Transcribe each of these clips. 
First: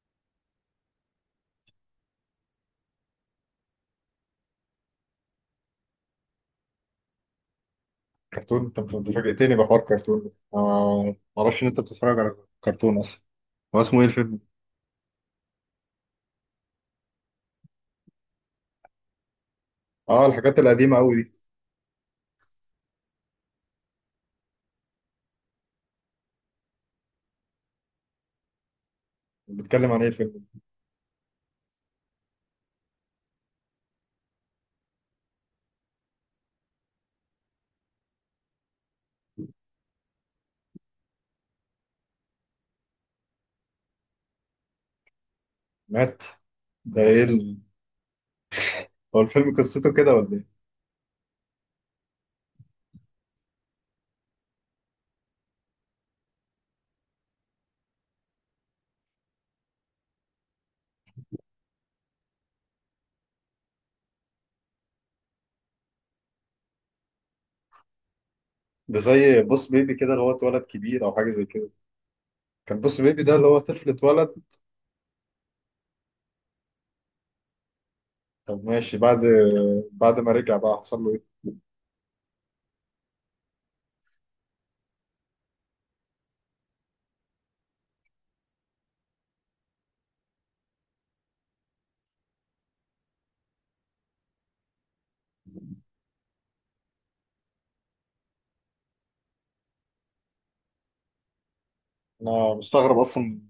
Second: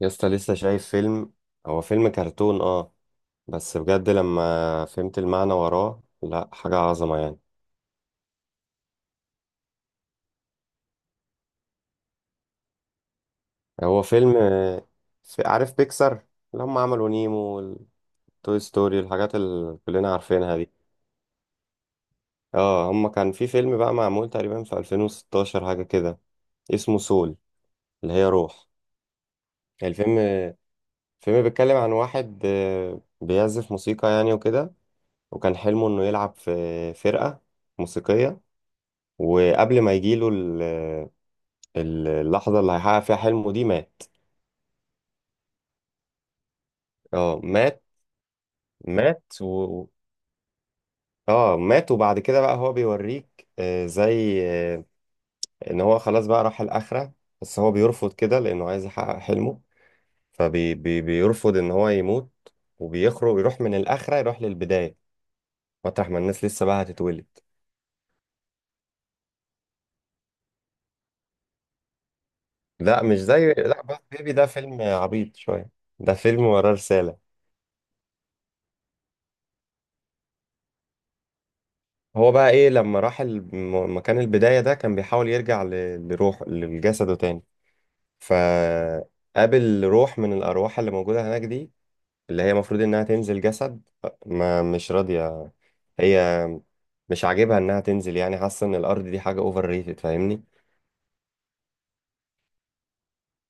يا اسطى لسه شايف فيلم؟ هو فيلم كرتون، اه. بس بجد لما فهمت المعنى وراه لا، حاجة عظمة يعني. كرتون، طب انت فاجئتني بحوار كرتون، أنا ما اعرفش ان انت بتتفرج على كرتون اصلا. هو اسمه هو ايه فيلم، الفيلم؟ عارف بيكسر، اللي هم عملوا نيمو والتوي ستوري، الحاجات اللي كلنا اه، عارفينها الحاجات دي. القديمه قوي دي. اه، هم كان في فيلم بقى معمول تقريبا في 2016، حاجة كده. اسمه سول، اللي هي روح. بتتكلم عن ايه الفيلم، الفيلم؟ الفيلم بيتكلم عن واحد بيعزف موسيقى يعني وكده. وكان حلمه انه يلعب في فرقة موسيقية. وقبل ما يجيله اللحظة اللي هيحقق فيها حلمه دي، مات. مات. ده ايه اه مات. هو مات الفيلم و... قصته كده ولا ايه؟ اه مات. وبعد كده بقى هو بيوريك زي ان هو خلاص بقى راح الآخرة. بس هو بيرفض كده لأنه عايز يحقق حلمه، فبيرفض ان هو يموت، وبيخرج يروح من الآخرة، يروح للبداية، مطرح ما الناس لسه بقى هتتولد. ده زي بوس بيبي كده اللي هو اتولد كبير او حاجه زي كده. كان بوس لا مش بيبي ده اللي زي، هو لا، طفل بس بيبي اتولد. ده فيلم عبيط شوية، ده فيلم وراه رسالة. طب ماشي، بعد ما رجع بقى حصل له ايه؟ هو بقى ايه لما راح مكان البداية ده، كان بيحاول يرجع لروح لجسده تاني. فقابل روح من الأرواح اللي موجودة هناك دي، اللي هي المفروض إنها تنزل جسد، ما مش راضية هي، مش عاجبها إنها تنزل، يعني حاسة إن الأرض دي حاجة أوفر ريتد، فاهمني؟ انا مستغرب اصلا،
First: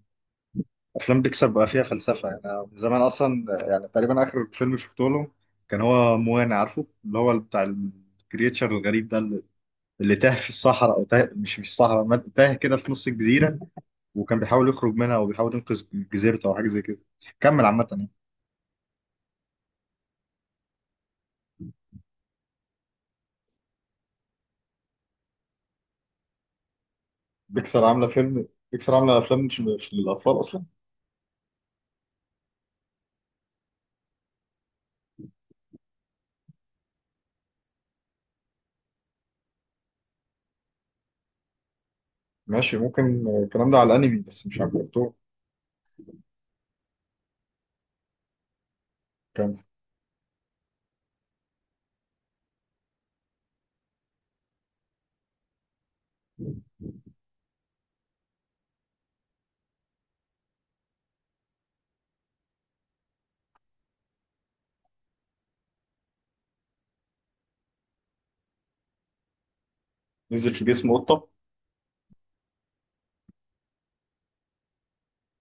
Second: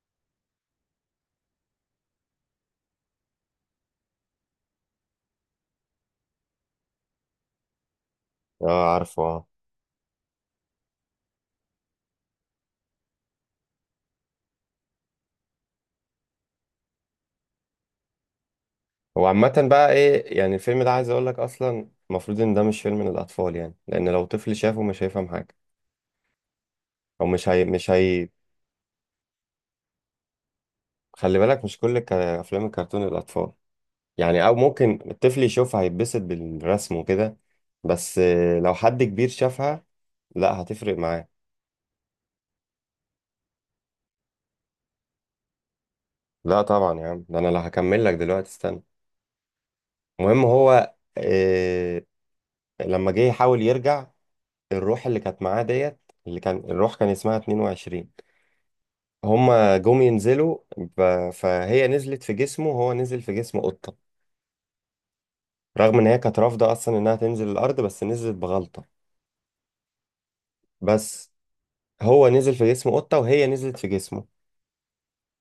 افلام بيكسار بقى فيها فلسفه يعني. أنا من زمان اصلا يعني تقريبا اخر فيلم شفته له كان هو موانا، عارفه اللي هو بتاع الكرياتشر اه الغريب ده، عارفه اللي اه. اللي تاه في الصحراء او تاه مش صحراء، تاه كده في نص الجزيره، وكان بيحاول يخرج منها وبيحاول ينقذ جزيرته او حاجه زي كده. كمل عامه يعني. هو عامة بقى إيه يعني، الفيلم ده عايز أقول لك، أصلا المفروض إن ده مش فيلم للأطفال يعني، لأن لو طفل شافه مش هيفهم حاجة، أو مش هي مش هي. بيكسار عامله افلام مش للاطفال اصلا. خلي بالك مش أفلام الكرتون للأطفال يعني، او ممكن الطفل يشوفها هيتبسط بالرسم وكده. بس لو حد كبير شافها، لا، هتفرق معاه. ماشي، ممكن الكلام ده على الانمي بس مش على الكرتون. لا طبعا يا عم، ده انا لو هكمل لك دلوقتي، استنى. كان المهم هو آه، لما جه يحاول يرجع الروح اللي كانت معاه ديت، اللي كان الروح كان اسمها 22. هما جم ينزلوا فهي نزلت في جسمه وهو نزل في جسم قطة، رغم ان هي كانت رافضة اصلا انها تنزل الارض، بس نزلت بغلطة. نزل في جسم قطه؟ بس هو نزل في جسم قطة وهي نزلت في جسمه،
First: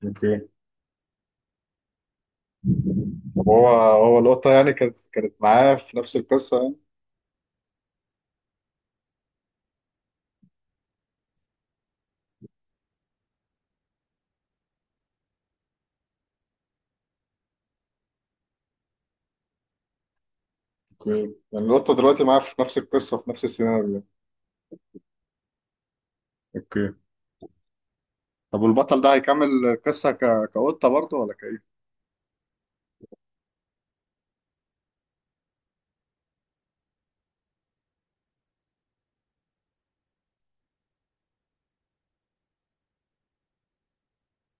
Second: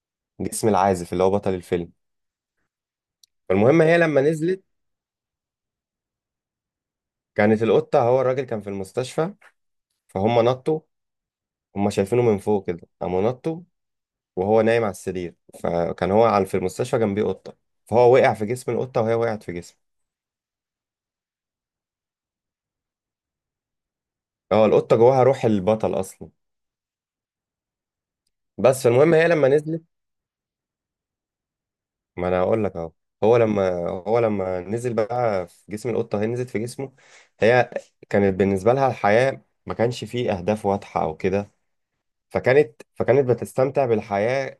اوكي. جسم العازف اللي هو بطل الفيلم. طب هو فالمهم هي هو لما القطه نزلت، يعني، كانت معاه في نفس القصه يعني؟ كانت القطة، هو الراجل كان في المستشفى، فهم نطوا، هم شايفينه من فوق كده، قاموا نطوا، وهو نايم على السرير. فكان هو على، في المستشفى جنبيه قطة، فهو وقع في جسم القطة وهي وقعت في جسمه. اوكي، يعني لوطة دلوقتي معاه في نفس القصة، في نفس السيناريو. هو القطة جواها روح البطل أصلا. اوكي. طب بس والبطل ده فالمهم هي هيكمل لما نزلت، القصة كقطة برضه ولا كايه؟ ما أنا هقول لك أهو. هو لما هو لما نزل بقى في جسم القطة، هي نزلت في جسمه. هي كانت بالنسبة لها الحياة ما كانش فيه أهداف واضحة أو كده، فكانت بتستمتع بالحياة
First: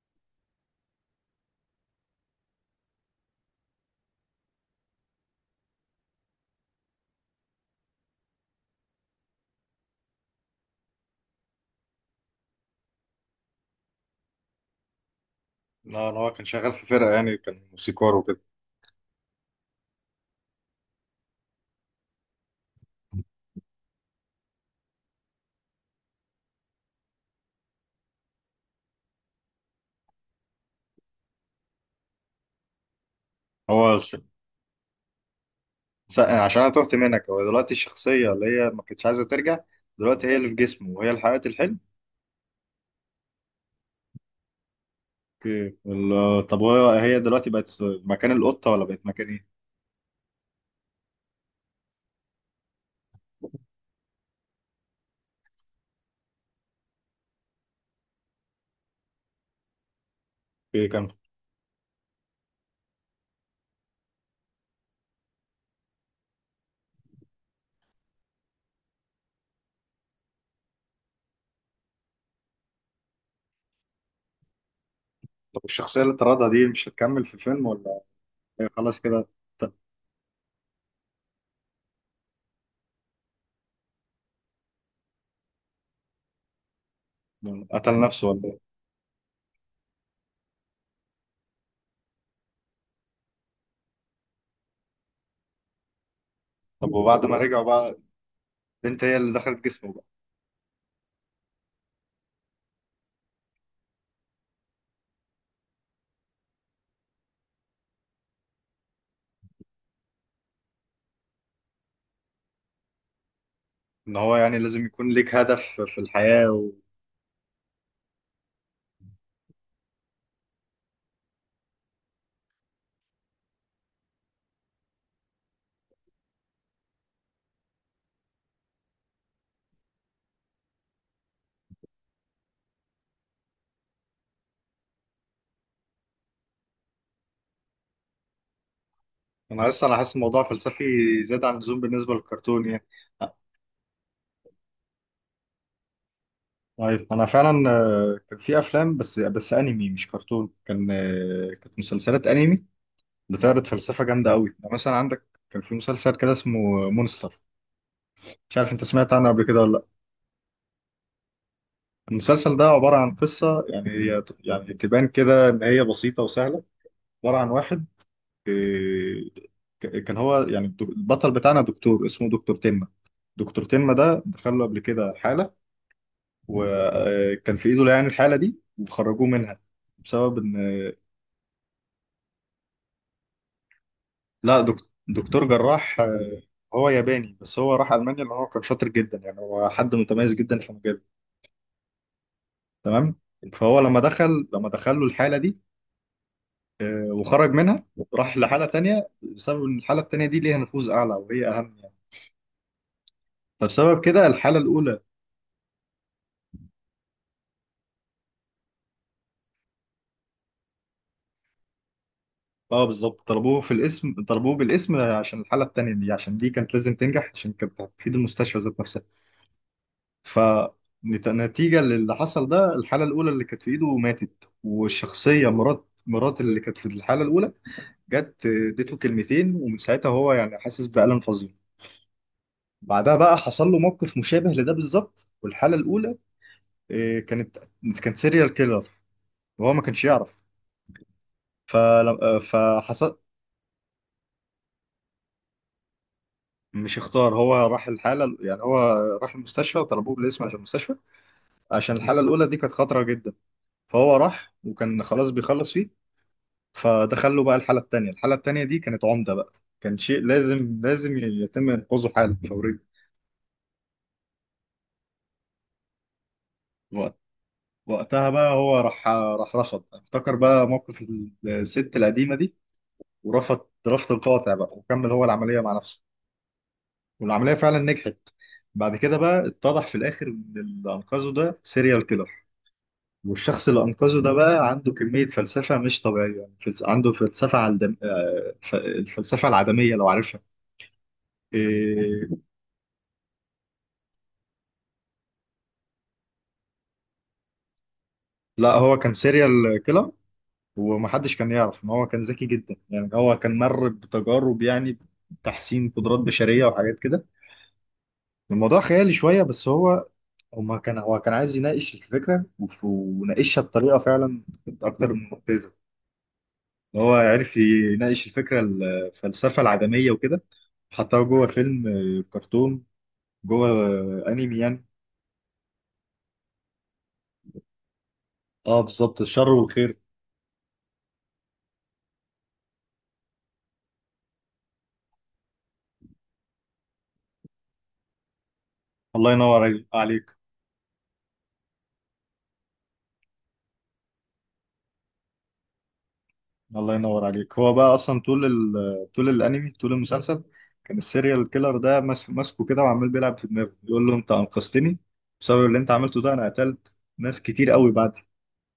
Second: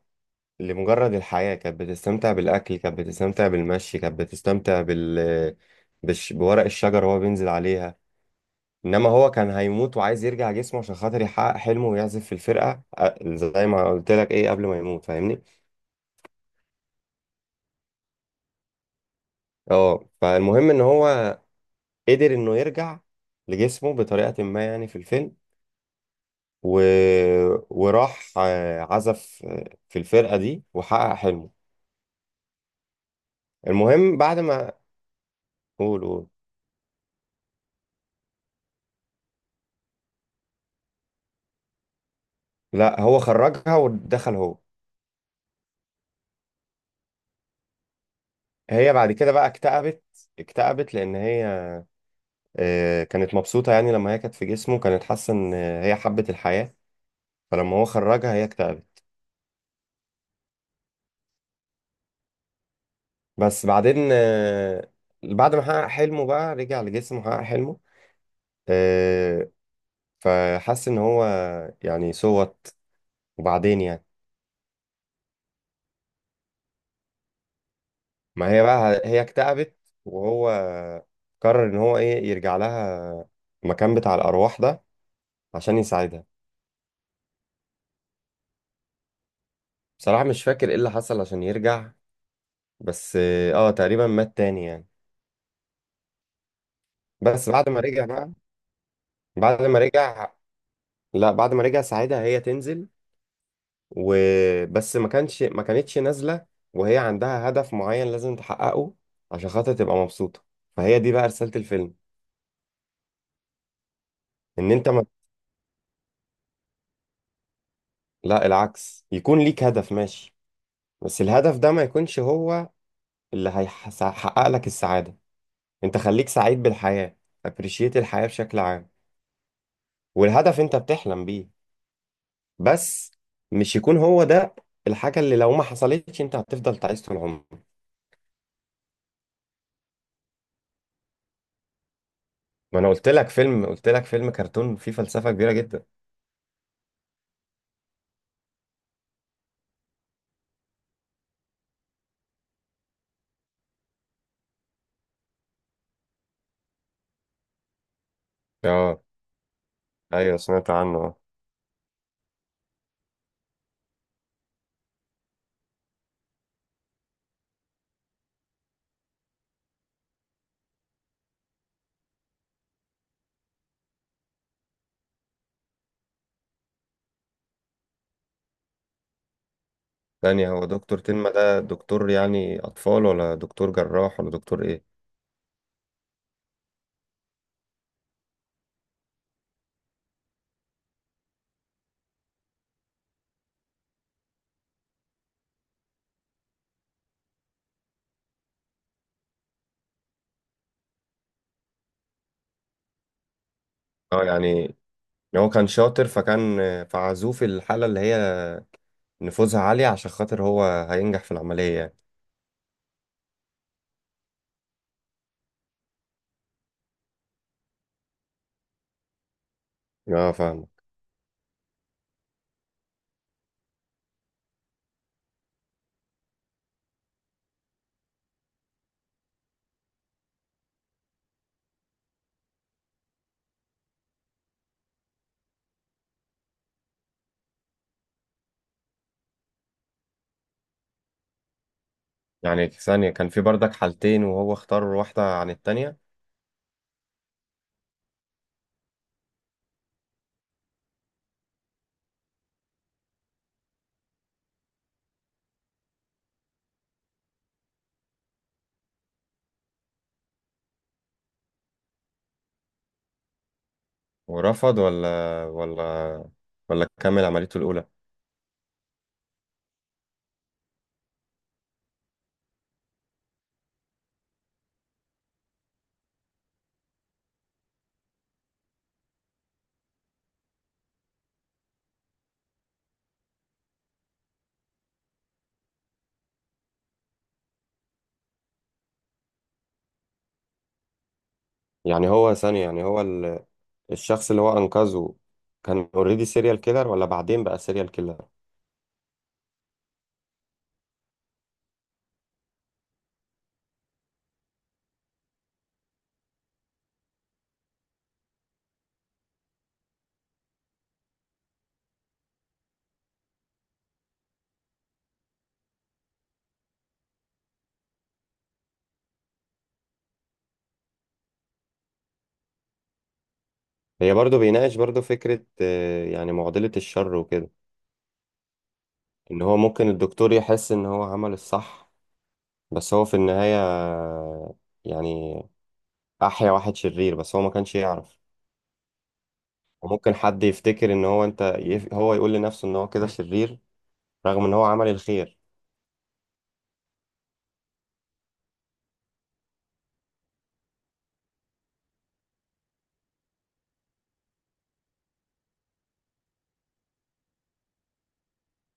لمجرد الحياة، كانت بتستمتع بالأكل، كانت بتستمتع بالمشي، كانت بتستمتع بورق الشجر وهو بينزل عليها. إنما هو كان هيموت وعايز يرجع جسمه عشان خاطر يحقق حلمه ويعزف في الفرقة، زي ما قلت لك إيه قبل ما يموت، فاهمني؟ لا، هو كان شغال في فرقة يعني، كان موسيقار وكده. أه، فالمهم إن هو قدر إنه يرجع لجسمه بطريقة ما يعني في الفيلم، و... وراح عزف في الفرقة دي وحقق حلمه. هو الش- المهم بعد ما، قول قول. عشان أنا تهت منك، هو دلوقتي الشخصية اللي هي ما كانتش عايزة ترجع، دلوقتي هي اللي في جسمه وهي اللي حققت الحلم؟ لا هو خرجها ودخل هو. اوكي، طب هو، هي دلوقتي بقت مكان القطة ولا هي بقت بعد مكان كده بقى ايه؟ اكتئبت، اكتئبت لان هي كانت مبسوطه يعني، لما هي كانت في جسمه كانت حاسه ان هي حبت الحياه، فلما هو خرجها هي اكتئبت. اوكي، كمل. بس بعدين بعد ما حقق حلمه بقى، رجع لجسمه وحقق حلمه. آه، فحس ان هو يعني صوت، وبعدين يعني. طب الشخصية اللي طردها دي مش هتكمل في الفيلم ولا؟ ما هي هي خلاص بقى هي كده؟ ت- اكتئبت، وهو قرر ان هو ايه، يرجع لها المكان بتاع الارواح ده عشان يساعدها. قتل نفسه ولا ايه؟ بصراحه مش فاكر ايه اللي حصل عشان يرجع، بس اه تقريبا مات تاني يعني. طب وبعد ما بس رجعوا بعد ما بقى. رجع بقى، البنت هي اللي بعد دخلت ما جسمه بقى؟ رجع، لا بعد ما رجع ساعتها هي تنزل، وبس ما كانش ما كانتش نازلة، وهي عندها هدف معين لازم تحققه عشان خاطر تبقى مبسوطة، فهي دي بقى رسالة الفيلم. ان هو يعني ان لازم انت ما... يكون ليك هدف في الحياة لا العكس، يكون ليك هدف ماشي، بس الهدف ده ما يكونش هو اللي هيحقق لك السعادة. انت خليك سعيد بالحياة، appreciate الحياة بشكل عام، والهدف انت بتحلم بيه بس، مش يكون هو ده الحاجة اللي لو ما حصلتش انت هتفضل تعيس طول عمرك. انا اصلا حاسس الموضوع فلسفي زيادة عن اللزوم بالنسبة للكرتون ما يعني. انا قلت لك فيلم، قلت لك فيلم كرتون فيه فلسفة كبيرة جدا. طيب، انا فعلا كان في افلام بس انمي مش كرتون، كانت مسلسلات انمي بتعرض فلسفة جامدة قوي يعني. مثلا عندك كان في مسلسل كده اسمه مونستر. مش عارف انت اه سمعت عنه قبل كده ولا لا؟ ايوه سمعت عنه. المسلسل ده عبارة عن قصة، يعني هي يعني تبان كده ان هي بسيطة وسهلة. عبارة عن واحد، إيه، كان هو يعني، البطل بتاعنا دكتور اسمه دكتور تمة. دكتور تمة ده دخل له قبل كده حالة، وكان في ايده يعني الحالة دي وخرجوه منها بسبب ثانية، هو ان... دكتور تنما ده دكتور يعني اطفال ولا دكتور جراح ولا لا، دكتور ايه؟ دكتور جراح. هو ياباني بس هو راح ألمانيا لأن هو كان شاطر جدا يعني، هو حد متميز جدا في مجاله. تمام. فهو لما دخل له الحالة دي وخرج منها، راح لحالة تانية بسبب ان الحالة التانية دي ليها نفوذ أعلى وهي أهم يعني. فبسبب اه كده الحالة يعني الأولى... هو كان شاطر، فكان فعزوه في الحالة اللي هي نفوذها عالية عشان خاطر هو هينجح في العملية يعني. اه بالظبط، طلبوه في الاسم طلبوه بالاسم عشان الحالة التانية دي، عشان دي كانت لازم تنجح عشان كانت هتفيد المستشفى ذات نفسها. اه فاهم. فنتيجة للي حصل ده الحالة الأولى اللي كانت في إيده ماتت، والشخصية مرات اللي كانت في الحالة الأولى جت اديته كلمتين، ومن ساعتها هو يعني حاسس بألم فظيع. بعدها بقى حصل له موقف مشابه لده بالظبط، والحالة الأولى آه، كانت كانت سيريال كيلر، وهو ما كانش يعرف. فلم... آه، يعني ثانية، فحصل. كان في بردك حالتين وهو اختار واحدة عن التانية؟ مش اختار، هو راح المستشفى طلبوه بالاسم عشان المستشفى، عشان الحالة الأولى دي كانت خطرة جدا. فهو راح وكان خلاص بيخلص فيه، فدخله بقى الحالة التانية. دي كانت عمدة بقى، كان شيء لازم يتم إنقاذه حالا فوريا. ورفض ولا ولا، ولا وقت- كمل عمليته الأولى؟ وقتها بقى هو راح رفض، افتكر بقى موقف الست القديمة دي، ورفض رفض قاطع بقى، وكمل هو العملية مع نفسه، والعملية فعلا نجحت. بعد كده بقى اتضح في الآخر إن اللي أنقذه ده سيريال كيلر، والشخص اللي أنقذه ده بقى عنده كمية فلسفة مش طبيعية يعني، عنده فلسفة على الفلسفة العدمية لو عارفها. يعني إيه... هو ثانية يعني، الشخص اللي هو أنقذه، كان اوريدي سيريال كيلر ولا بعدين بقى سيريال كيلر؟ لا، هو كان سيريال كيلر، ومحدش كان يعرف إن هو كان ذكي جدا يعني، هو كان مر بتجارب يعني تحسين قدرات بشرية وحاجات كده. الموضوع خيالي شوية بس هو كان عايز يناقش الفكرة، وناقشها بطريقة فعلا كانت أكتر من مبتذلة. ان هو عرف يناقش الفكره الفلسفه العدميه وكده، حطها جوه فيلم كرتون، جوه هي برضو انمي بيناقش يعني. برضو فكرة يعني معضلة الشر وكده. اه بالظبط، إن الشر هو ممكن والخير. الدكتور يحس إن هو عمل الصح، بس هو في النهاية يعني أحيا واحد شرير بس هو ما كانش يعرف. الله ينور وممكن عليك. حد يفتكر إن هو، هو يقول لنفسه إن هو كده شرير، رغم إن هو عمل الخير. الله ينور عليك. هو بقى اصلا طول طول الانمي طول المسلسل، كان السيريال كيلر ده ماسكه كده وعمال بيلعب في دماغه يقول له: انت انقذتني، بسبب اللي انت عملته ده انا قتلت ناس كتير قوي بعدك،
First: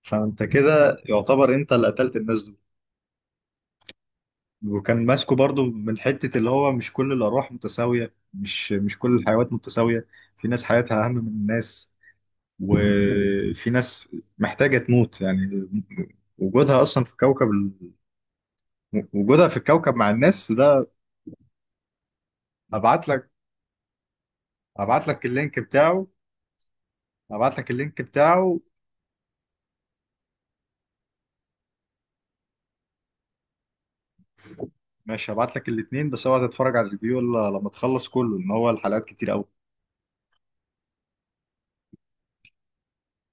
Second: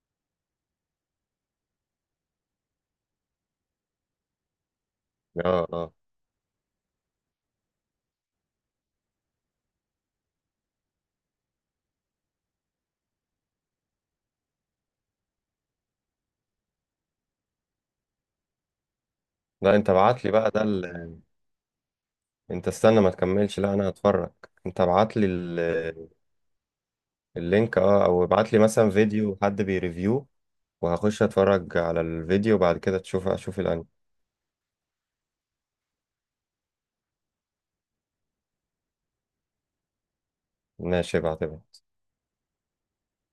فانت كده يعتبر انت اللي قتلت الناس دول. وكان ماسكه برضو اه اه. من حتة اللي هو مش كل الأرواح متساوية، مش كل الحيوانات متساوية، في ناس حياتها أهم من الناس، وفي ناس محتاجة تموت يعني، وجودها أصلا في كوكب وجودها في لا انت الكوكب مع بعت لي بقى الناس ده، ده. انت استنى أبعت ما لك. تكملش، لا انا هتفرج. انت أبعت ابعت لك لي اللينك بتاعه ال... أبعت لك اللينك، اللينك اه. او ابعت لي بتاعه. مثلا فيديو حد بيريفيو، وهخش اتفرج على الفيديو وبعد كده اشوف الانمي. ماشي، هبعت لك الاتنين، بس اوعى تتفرج على الفيديو إلا لما تخلص كله، إن هو الحلقات كتير أوي. ماشي، ابعتها.